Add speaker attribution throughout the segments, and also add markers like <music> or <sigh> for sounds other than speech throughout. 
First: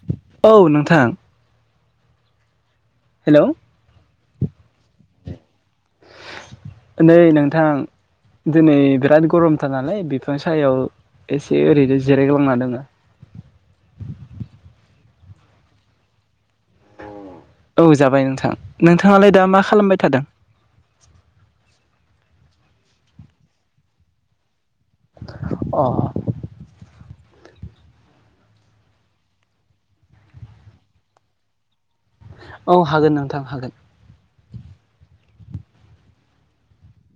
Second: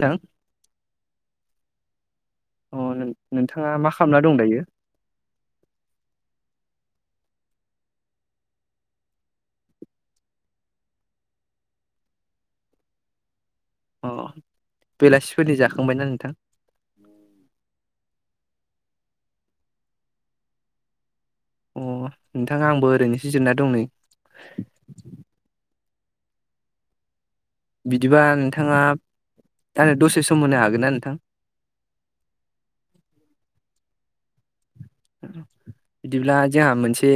Speaker 1: नोंथां
Speaker 2: औ नोंथां।
Speaker 1: अ
Speaker 2: हेलौ
Speaker 1: नोंथाङा मा खालामना दं दायो।
Speaker 2: नै नोंथां। दिनै बिराद गरमथार नालाय बिफां सायाव एसे ओरैनो जिरायग्लांना दोङो।
Speaker 1: अ बेलासिफोरनि जाखांबायना नोंथां।
Speaker 2: औ जाबाय नोंथां नोंथाङालाय दा मा खालामबाय थादों।
Speaker 1: अ नोंथाङा आंबो ओरैनोसो जिरना दं नै।
Speaker 2: अ।
Speaker 1: बिदिबा नोंथाङा आंनो दसे सम होनो हागोन ना नोंथां।
Speaker 2: औ हागोन नोंथां हागोन।
Speaker 1: बिदिब्ला जोंहा मोनसे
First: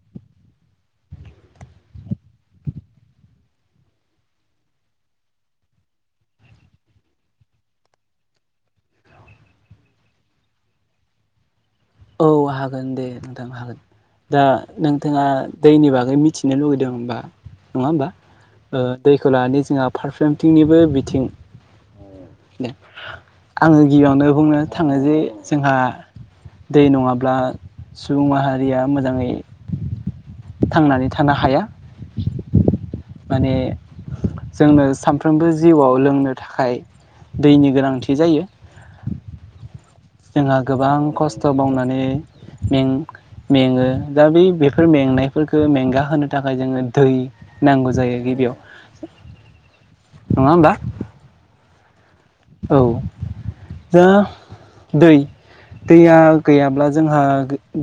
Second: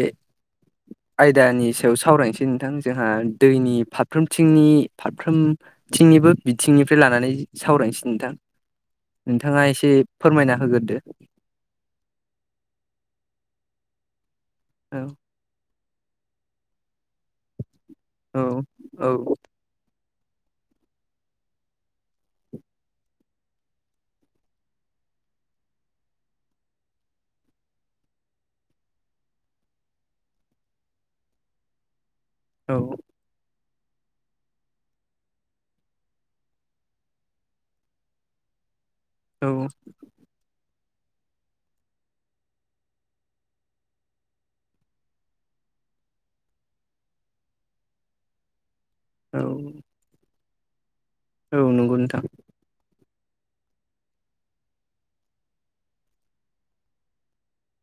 Speaker 1: आयदानि सायाव सावरायनोसै नोंथां जोंहा दैनि फारफ्रोमथिंनि फारफ्रोम थंनिबो बिथिंनिफ्राय लानानै सावरायनोसै नोंथां। नोंथाङा एसे फोरमायना होग्रोदो।
Speaker 2: औ हागोन दे नोंथां हागोन दा
Speaker 1: औ
Speaker 2: नोंथाङा दैनि बागै मिथिनो लुगैदों होनबा नङा होमबा
Speaker 1: औ औ
Speaker 2: दैखौ लानानै जोंहा फारफ्रोमथिंनिबो बिथिं आङो गिबियावनो बुंनो थाङो जे जोंहा दै नङाब्ला सुबुं माहारिया मोजाङै थांनानै थानो हाया।
Speaker 1: औ।
Speaker 2: माने जोंनो सानफ्रोमबो जिउआव लोंनो थाखाय दैनि गोनांथि जायो।
Speaker 1: औ।
Speaker 2: जोंहा गोबां खस्थ' मावनानै मेङो दा बे बेफोर मेंनायफोरखौ मेंगााहो थाखाय जोङो दै नांगौ जायो गिबियाव
Speaker 1: औ।
Speaker 2: नङा होमबा?
Speaker 1: औ नंगौ नोंथां।
Speaker 2: औ जों दै दैया गैयाब्ला जोंहा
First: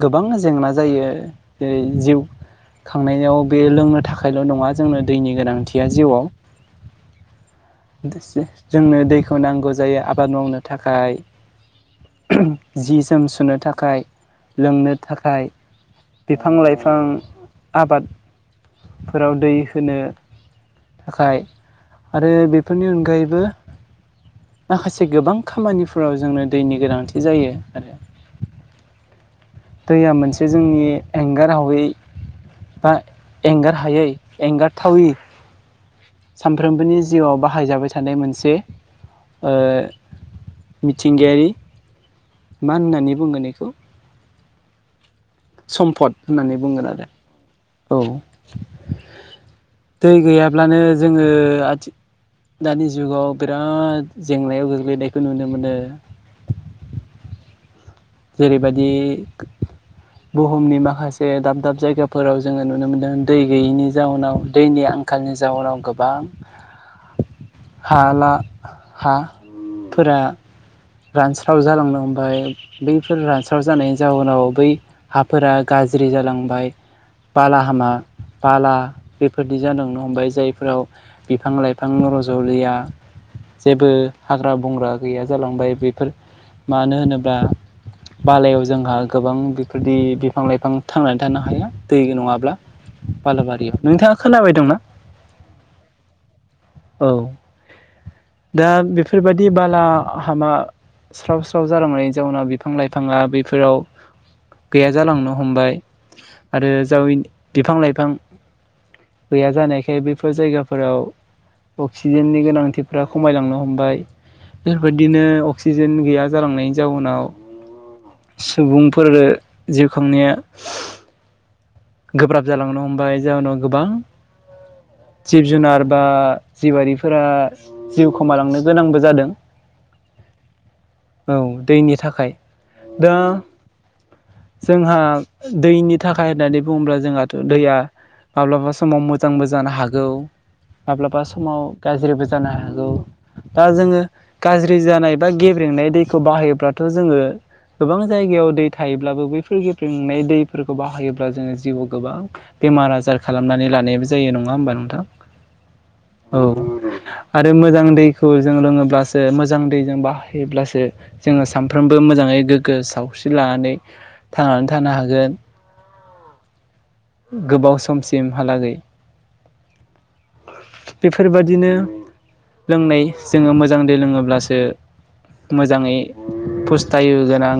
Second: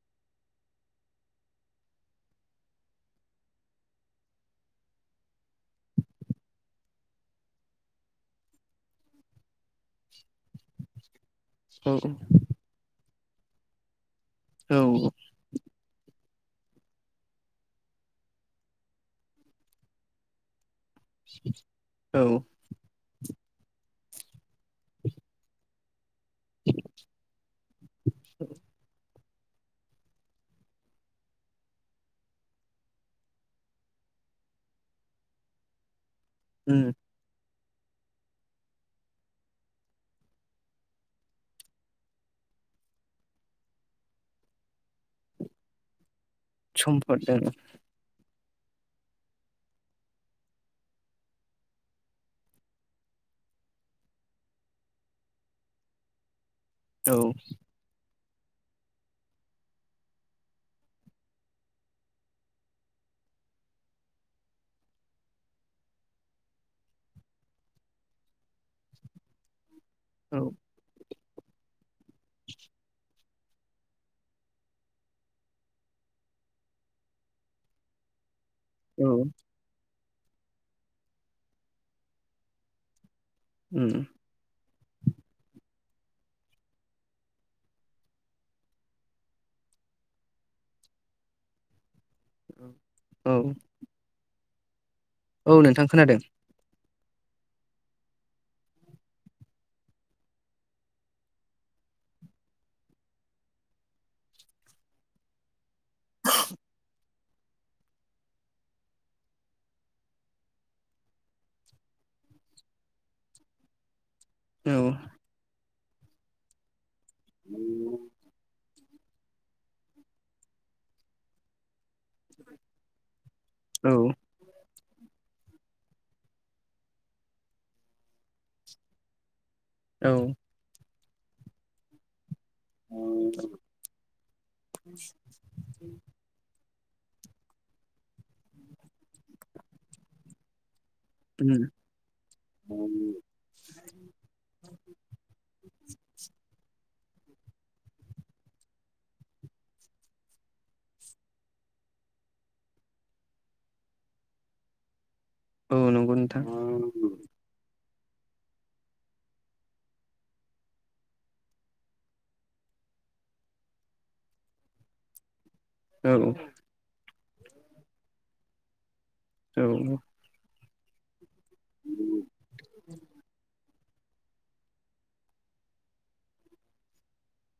Speaker 2: गोबां जेंना जायो जेरै जिउ खांनायाव बे लोंनो थाखायल' नङा जोंनो दैनि गोनांथिया जिउआव जोंनो दैखौ नांगौ जायो आबाद मावनो थाखाय
Speaker 1: बे
Speaker 2: जि जोम सुनो थाखाय लोंनो
Speaker 1: औ
Speaker 2: थाखाय बिफां लाइफां आबाद फोराव दै होनो थाखाय आरो बेफोरनि अनगायैबो माखासे गोबां खामानिफोराव जोंनो दैनि गोनांथि जायो आरो।
Speaker 1: औ।
Speaker 2: दैया मोनसे जोंनि एंगार हायै बा एंगार हायै एंगारथावै
Speaker 1: औ
Speaker 2: सानफ्रोमबोनि जिउआव बाहायजाबाय थानाय मोनसे मिथिंगायारि मा होननानै बुङो बेखौ सम्फद होननानै बुंगोन
Speaker 1: सम्पद
Speaker 2: आरो औ दै गैयाब्लानो जोङो आथि दानि जुगाव बिराद जेंनायाव गोग्लैनायखौ नुनो मोनो
Speaker 1: औ
Speaker 2: जेरैबायदि बुहुमनि माखासे दाब दाब जायगाफोराव जोङो नुनो मोनदों दै गैयैनि जाउनाव दैनि आंखाल आथिखालनि जाउनाव गोबां हा ला हा फोरा
Speaker 1: औ
Speaker 2: रानस्राव जालांनो हमबाय बैफोर रानस्राव जानायनि जाउनाव बै हाफोरा गाज्रि जालांबाय बाला हामा बाला
Speaker 1: औ
Speaker 2: बेफोरबादि जालांनो हमबाय जायफोराव बिफां लाइफां रज'लिया जेबो
Speaker 1: उम
Speaker 2: हाग्रा बंग्रा गैया जालांबाय बेफोर मानो होनोब्ला बालायाव जोंहा गोबां बेफोरबादि बिफां लाइफां थांनानै थानो हाया दै नङाब्ला
Speaker 1: औ
Speaker 2: बालाबारियाव नोंथाङा खोनाबायदोंना
Speaker 1: औ नोंथां खोनादों
Speaker 2: औ दा बेफोरबायदि बाला हामा स्राव स्राव जालांनायनि जाउनाव बिफां लाइफाङा बेफोराव गैया जालांनो हमबाय आरो जाव बिफां लाइफां गैया जानायखाय बेफोर जायगाफोराव अक्सिजेननि गोनांथिफ्रा खमायलांनो हमबाय
Speaker 1: औ
Speaker 2: बेफोरबायदिनो अक्सिजेन गैया जालांनायनि जाउनाव
Speaker 1: <inaudible>
Speaker 2: सुबुंफोरो जिउ खांनाया गोब्राब जालांनो हमबाय जाउनाव गोबां
Speaker 1: <inaudible>
Speaker 2: जिब जुनार बा जिबारिफोरा जिउ खोमालांनो गोनांबो जादों
Speaker 1: औ
Speaker 2: औ दैनि थाखाय दा जोंहा दैनि थाखाय होननानै बुब्ला जोंहाथ' दैया माब्लाबा समाव मोजांबो जानो हागौ माब्लाबा
Speaker 1: उम
Speaker 2: समाव गाज्रिबो जानो हागौ दा जोङो गाज्रि जानाय बा गेब्रेंनाय दैखौ बाहायोब्लाथ' जोङो गोबां जायगायाव दै थायोब्लाबो बैफोर गेब्रेंनाय दैफोरखौ बाहायोब्ला जोङो जिउआव गोबां बेमार आजार खालामनानै लानायबो जायो नङा होमबा नोंथां
Speaker 1: औ नंगौ
Speaker 2: औ
Speaker 1: नोंथां
Speaker 2: आरो मोजां दैखौ जों लोङोब्लासो मोजां दैजों बाहायोब्लासो जोङो सानफ्रोमबो मोजाङै गोग्गो सावस्रि लानानै थांनानै थानो हागोन
Speaker 1: औ
Speaker 2: गोबाव समसिमहालागै
Speaker 1: औ
Speaker 2: बेफोरबादिनो लोंनाय जोङो मोजां दै लोङोब्लासो मोजाङै फस्थायो गोनां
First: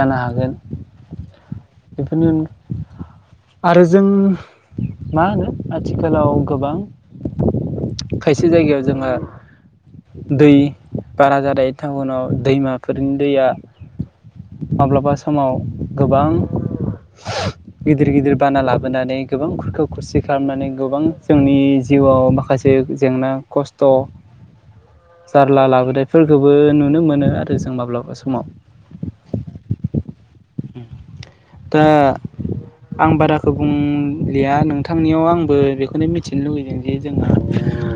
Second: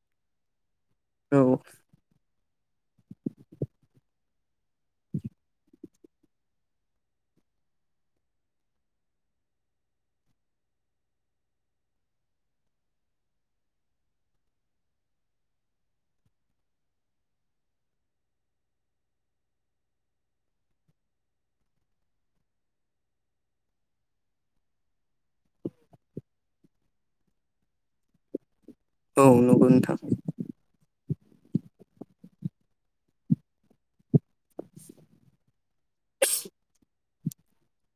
Speaker 2: जानो हागोन
Speaker 1: औ
Speaker 2: बेफोरनि <unintelligible> आरो जों मा होनो आथिखालाव गोबां खायसे जायगायाव जोङो दै बारा जानाय टाउनाव दैमाफोरनि दैया माब्लाबा समाव गोबां गिदिर गिदिर बाना लाबोनानै गोबांफोरखौ खुरखा खुसि खालामनानै गोबां जोंनि जिउआव माखासे जेंना खस्थ' जारला लाबोनायफोरखौबो नुनो मोनो आरो जों माब्लाबा समाव।
Speaker 1: औ नंगौ नोंथां।
Speaker 2: दा आं बाराखौ बुंलिया नोंथांनियाव आंबो बेखौनो मिथिनो लुुबैदों। बे जोंहा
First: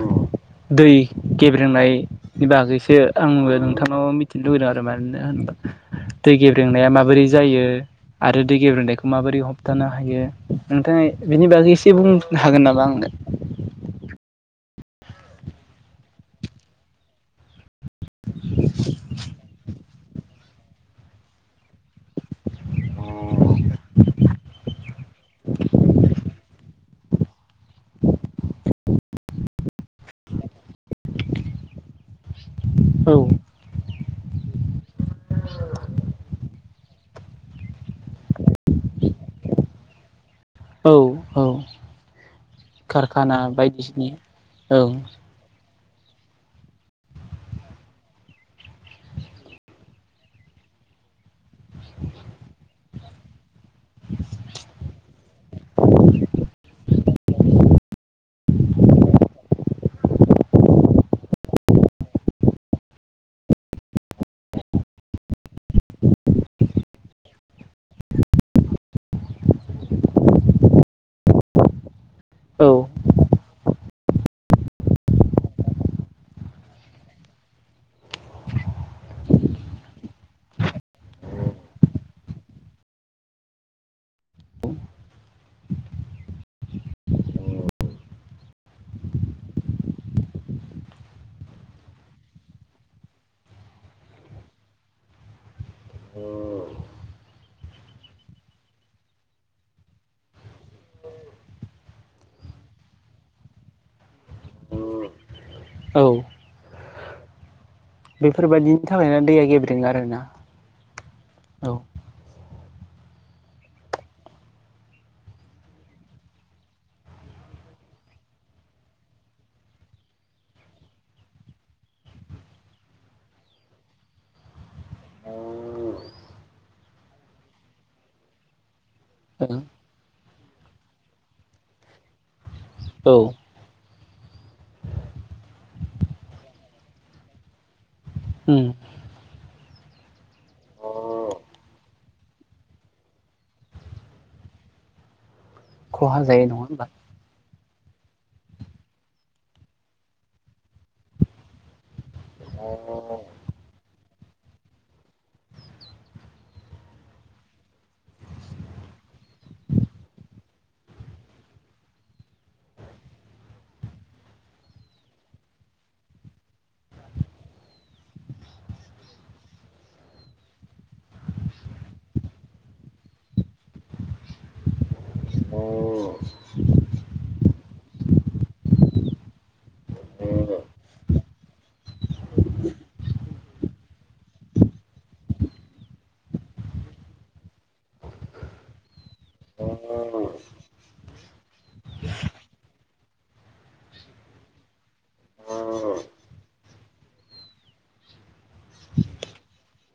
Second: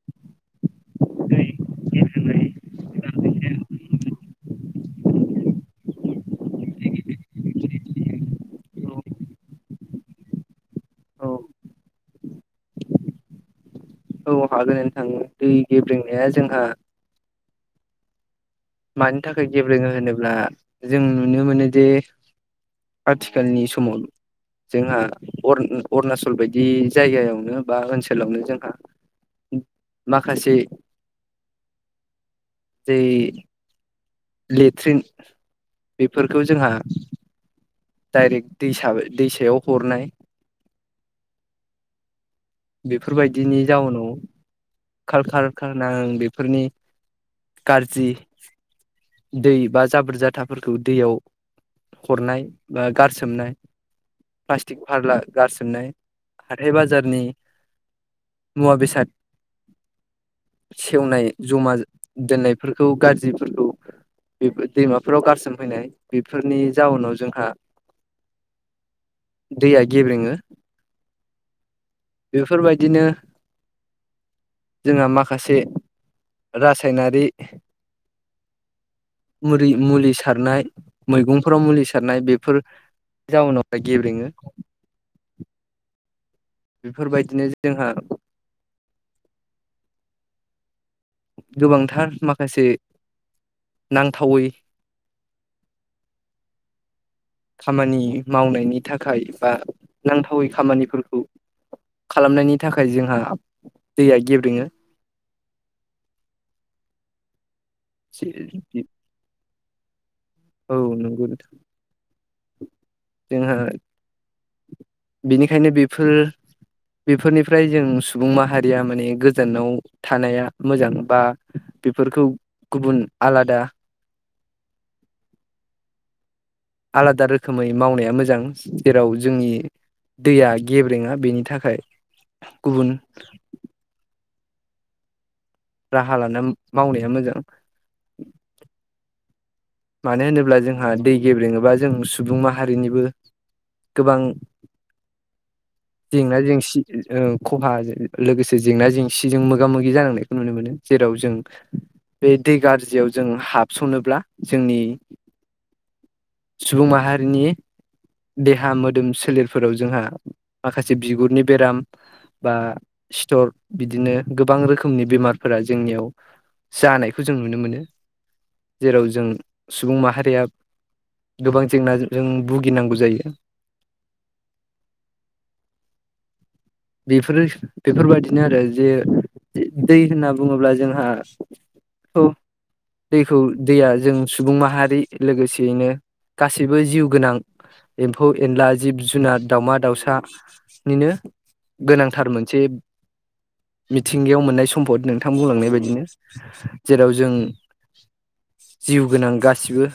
Speaker 2: दै
Speaker 1: औ औ
Speaker 2: गेब्रेंनाय नि बागैसो आंबो नोंथांनाव मिथिनो लुबैदों आरो मानोना होमबा दै गेब्रेंनाया माबोरै जायो आरो दै गेब्रेंनाय माबोरै हमथानो हायो नोंथाङा बिनि बागै एसे बुंनो हागोन नामा आंनो?
Speaker 1: औ हागोन नोंथां दै गेब्रेंनाया जोंहा
Speaker 2: <inaudible>
Speaker 1: मानि थाखाय गेब्रेङो होनोब्ला जों नुनो मोनो जे आथिखालनि समाव जोंहा अर अरुणचल बायदि जायगायावनो बा ओनसोलावनो जोंहा माखासे <inaudible> लेट्रिन बेफोरखौ जोंहा डाइरेक्ट दैसा दैसायाव हरनाय।
Speaker 2: औ औ कारखाना बायदिसिना ओं
Speaker 1: खारखाना ओं बेफोरनि गारजि दै बा जाबोर जाथाफोरखौ दैयाव हरनाय बा गारसोमनाय प्लास्टिक फारला गारसोमनाय हाथाय बाजारनि मुवा बेसाद सेवनाय जमा दोननायफोरखौ गारज्रिफोरखौ बेफोर दैमाफोराव गारसोम हैनाय बेफोरनि जाउनाव जोंहा दैया गेब्रेङो। बेफोर
Speaker 2: औ
Speaker 1: बायदिनो जोंहा माखासे रासायनारि मुरि मुलि सारनाय मैगंफोराव मुलि सारनाय बेफोर जाउनाव गेब्रेङो। बेफोर बायदिनो जोंहा गोबांथार माखासे नांथावै खामानि मावनायनि थाखाय बा नांथावै खामानिफोरखौ खालामनायनि थाखाय जोंहा दैया गेब्रेङो।
Speaker 2: औ बेफोरबायाददिनि थाखायना दैया गेब्रेङो आरो ना।
Speaker 1: औ नंगौ नोंथां जोङो बेनिखायनो बेफोर बेफोरनिफ्राय जों सुबुं माहारिया माने गोजानाव थानाया मोजां बा बेफोरखौ गुबुन आलादा आलादा रोखोमै मावनाया मोजां जेराव जोंनि
Speaker 2: औ
Speaker 1: दैया गेब्रेङो बेनि थाखाय गुबुन
Speaker 2: औ
Speaker 1: राहा लाना मावनाया मोजां।
Speaker 2: उम
Speaker 1: मानो होनोब्ला जोंहा दै गेब्रेङोबा जों सुबुं माहारिनिबो गोबां
Speaker 2: खहा
Speaker 1: जेंना
Speaker 2: जायो नङा
Speaker 1: जेंसि
Speaker 2: होमबा
Speaker 1: ओं खहा लोगोसे जेंना जेंसिजों मोगा मोगि जानांनायखौ नुनो मोनो जेराव जों बे दै गाज्रियाव जों हाबसनोब्ला जोंनि सुबुं माहारिनि देहा मोदोम सोलेरफोराव जोंहा माखासे बिगुरनि बेराम बा सिथर बिदिनो गोबां रोखोमनि बेमारफोरा जोंनियाव जानायखौ जों नुनो मोनो जेराव जों सुबुं माहारिया गोबां जेंनाजों भुगिनांगौ जायो।
Speaker 2: औ।
Speaker 1: बेफोरो बेफोर बादिनो आरो जे दै होनना बुङोब्ला जोंहा औ। दैखौ दैया जों सुबुं माहारि लोगोसेयैनो गासैबो जिउ गोनां एम्फौ- एनला, जिब -जुनार, दाउमा -दाउसानिनो गोनांथार मोनसे मिथिंगायाव मोननाय सम्फद नोंथां बुंलांनाय बायदिनो जेराव जों जिउ गोनां गासिबो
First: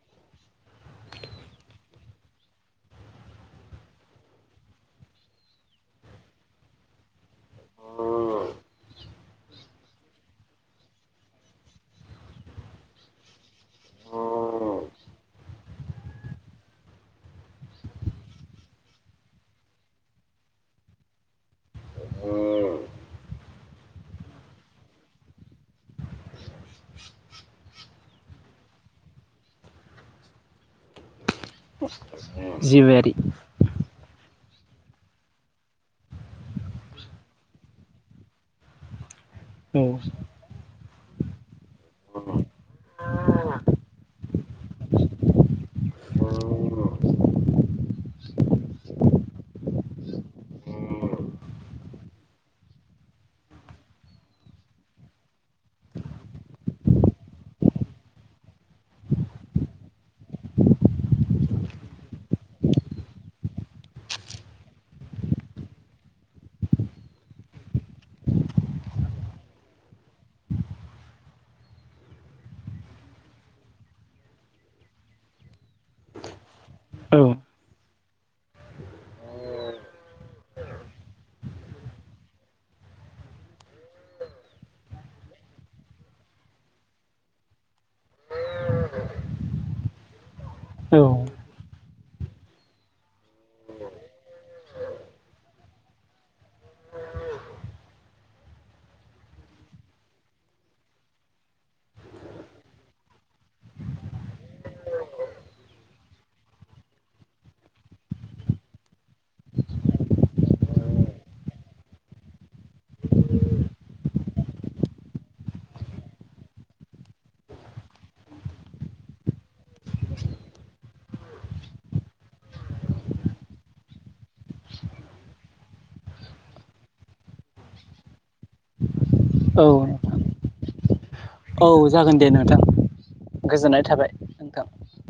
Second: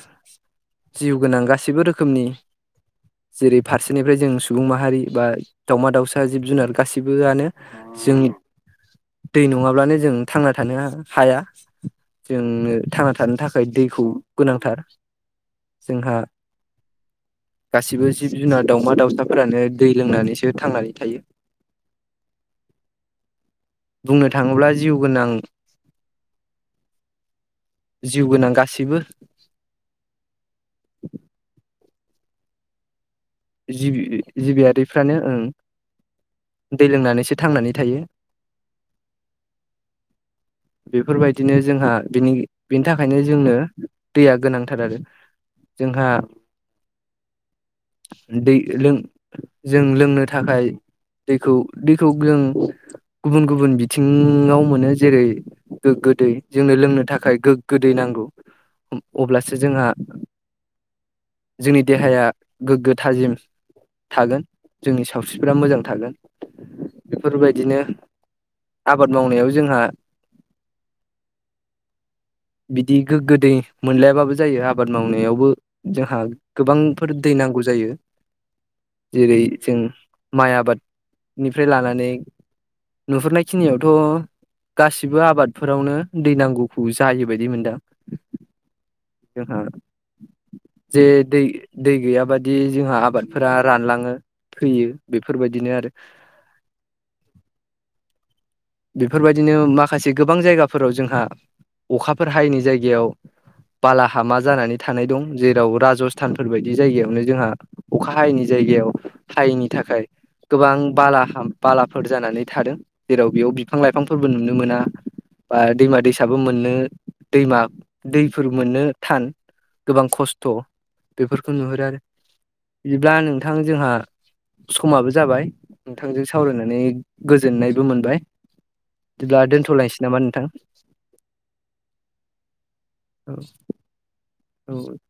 Speaker 1: जिउ गोनां गासिबो रोखोमनि जेरै फारसेनिफ्राय जों सुबुं माहारि बा दाउमा-दाउसा ओ जिब-जुनार गासिबोआनो जोंनि दै नङाब्लानो जों थांना थानो हाया। जोंनो थांना थानो थाखाय दैखौ गोनांथार। जोंहा गासिबो जिब- जुनार दाउमा -दाउसाफोरानो दै लोंनानैसो थांनानै थायो बुंनो थाङोब्ला जिउ गोनां जिउ गोनां गासिबो
Speaker 2: <inaudible> जिबियारि
Speaker 1: जिबि- जिबियारिफ्रानो ओं दै लोंनानैसो थांनानै थायो।
Speaker 2: उम।
Speaker 1: बेफोर बायदिनो जोंहा बिनि बेनि थाखायनो जोंनो दैया गोनांथार आरो। जोंहा दै लों जों लोंनो थाखाय दैखौ दैखौ जों गुबुन गुबुन बिथिङाव मोनो जेरै गोग्गो दै जोंनो लोंनो थाखाय गोगो दै नांगौ। अब्लासो जोंहा जोंनि देहाया गोग्गो थाजिम थागोन जोंनि सावस्रिफ्रा मोजां थागोन। बेफोर बायदिनो आबाद मावनायाव जोंहा <inaudible> बिदि गोग्गो दै मोनलायाबाबो जायो आबाद मावनायावबो जोंहा गोबांफोर
Speaker 2: औ
Speaker 1: दै नांगौ जायो। जेरै जों माइ आबादनिफ्राय लानानै नुहुरनाय खिनियावथ' गासिबो आबादफोरावनो दै नांगौखौ जायो बायदि मोनदां। जोंहा
Speaker 2: औ
Speaker 1: जे दै दै गैयाबादि जोंहा आबादफोरा रानलाङो। फैयो बेफोर बायदिनो आरो। बेफोर बायदिनो माखासे गोबां जायगाफोराव जोंहा अखाफोर हायैनि जायगायाव बालाहामा जानानै थानाय दं जेराव राजस्थानफोर बायदि जायगायावनो जोंहा अखा हायैनि जायगायाव हायैनि थाखाय गोबां बालाहाम बालाफोर जानानै थादों जेराव बेयाव बि बिफां-लाइफांफोरबो नुनो मोना बा दैमा-दैसाबो मोननो दैमा दैफोर मोननो थान गोबां खस्थ'। बेफोरखौ नुहुरो आरो बिदिब्ला नोंथां जोहा समाबो जाबाय नोंथांजों सावरायनानै गोजोननायबो मोनबाय। जेब्ला दोन्थ'लायनोसै नामा नोंथां
Speaker 2: औ जागोन दे नोंथां गोजोननाय थाबाय। नोंथां
Speaker 1: औ